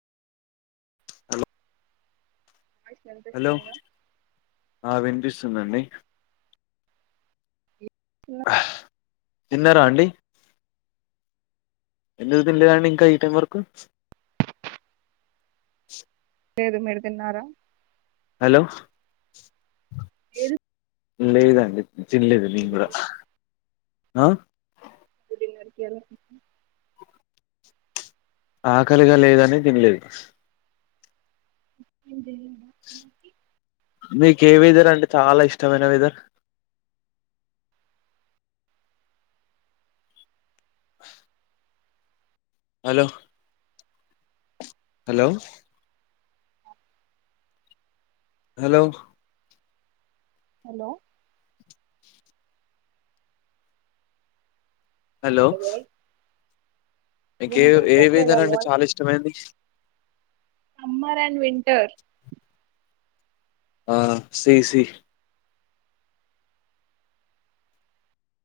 hello voice hello వినిపిస్తుందా విపిస్ వస్తుందండి నా తిన్నారా అండి ఎంత తంటేదం ఇంకా ఈ టైం వరకు ఏదు మేరుదున్నారా హలో లేదు లేదండి తిన్లేదు నేను కూడా ఆ క ఎలా ఆకలిగా లేదని తినలేదు మీక్ ఏ వెదర్ అంటే చాలా ఇష్టమైన weather hello hello hello hello hello మీక ఏ ఏ వినిపించట్లేదా వేదర్ అంటే వాయిస్ చాలా ఇష్టమైంది సమ్మర్ అండ్ వింటర్ ఆ సి సి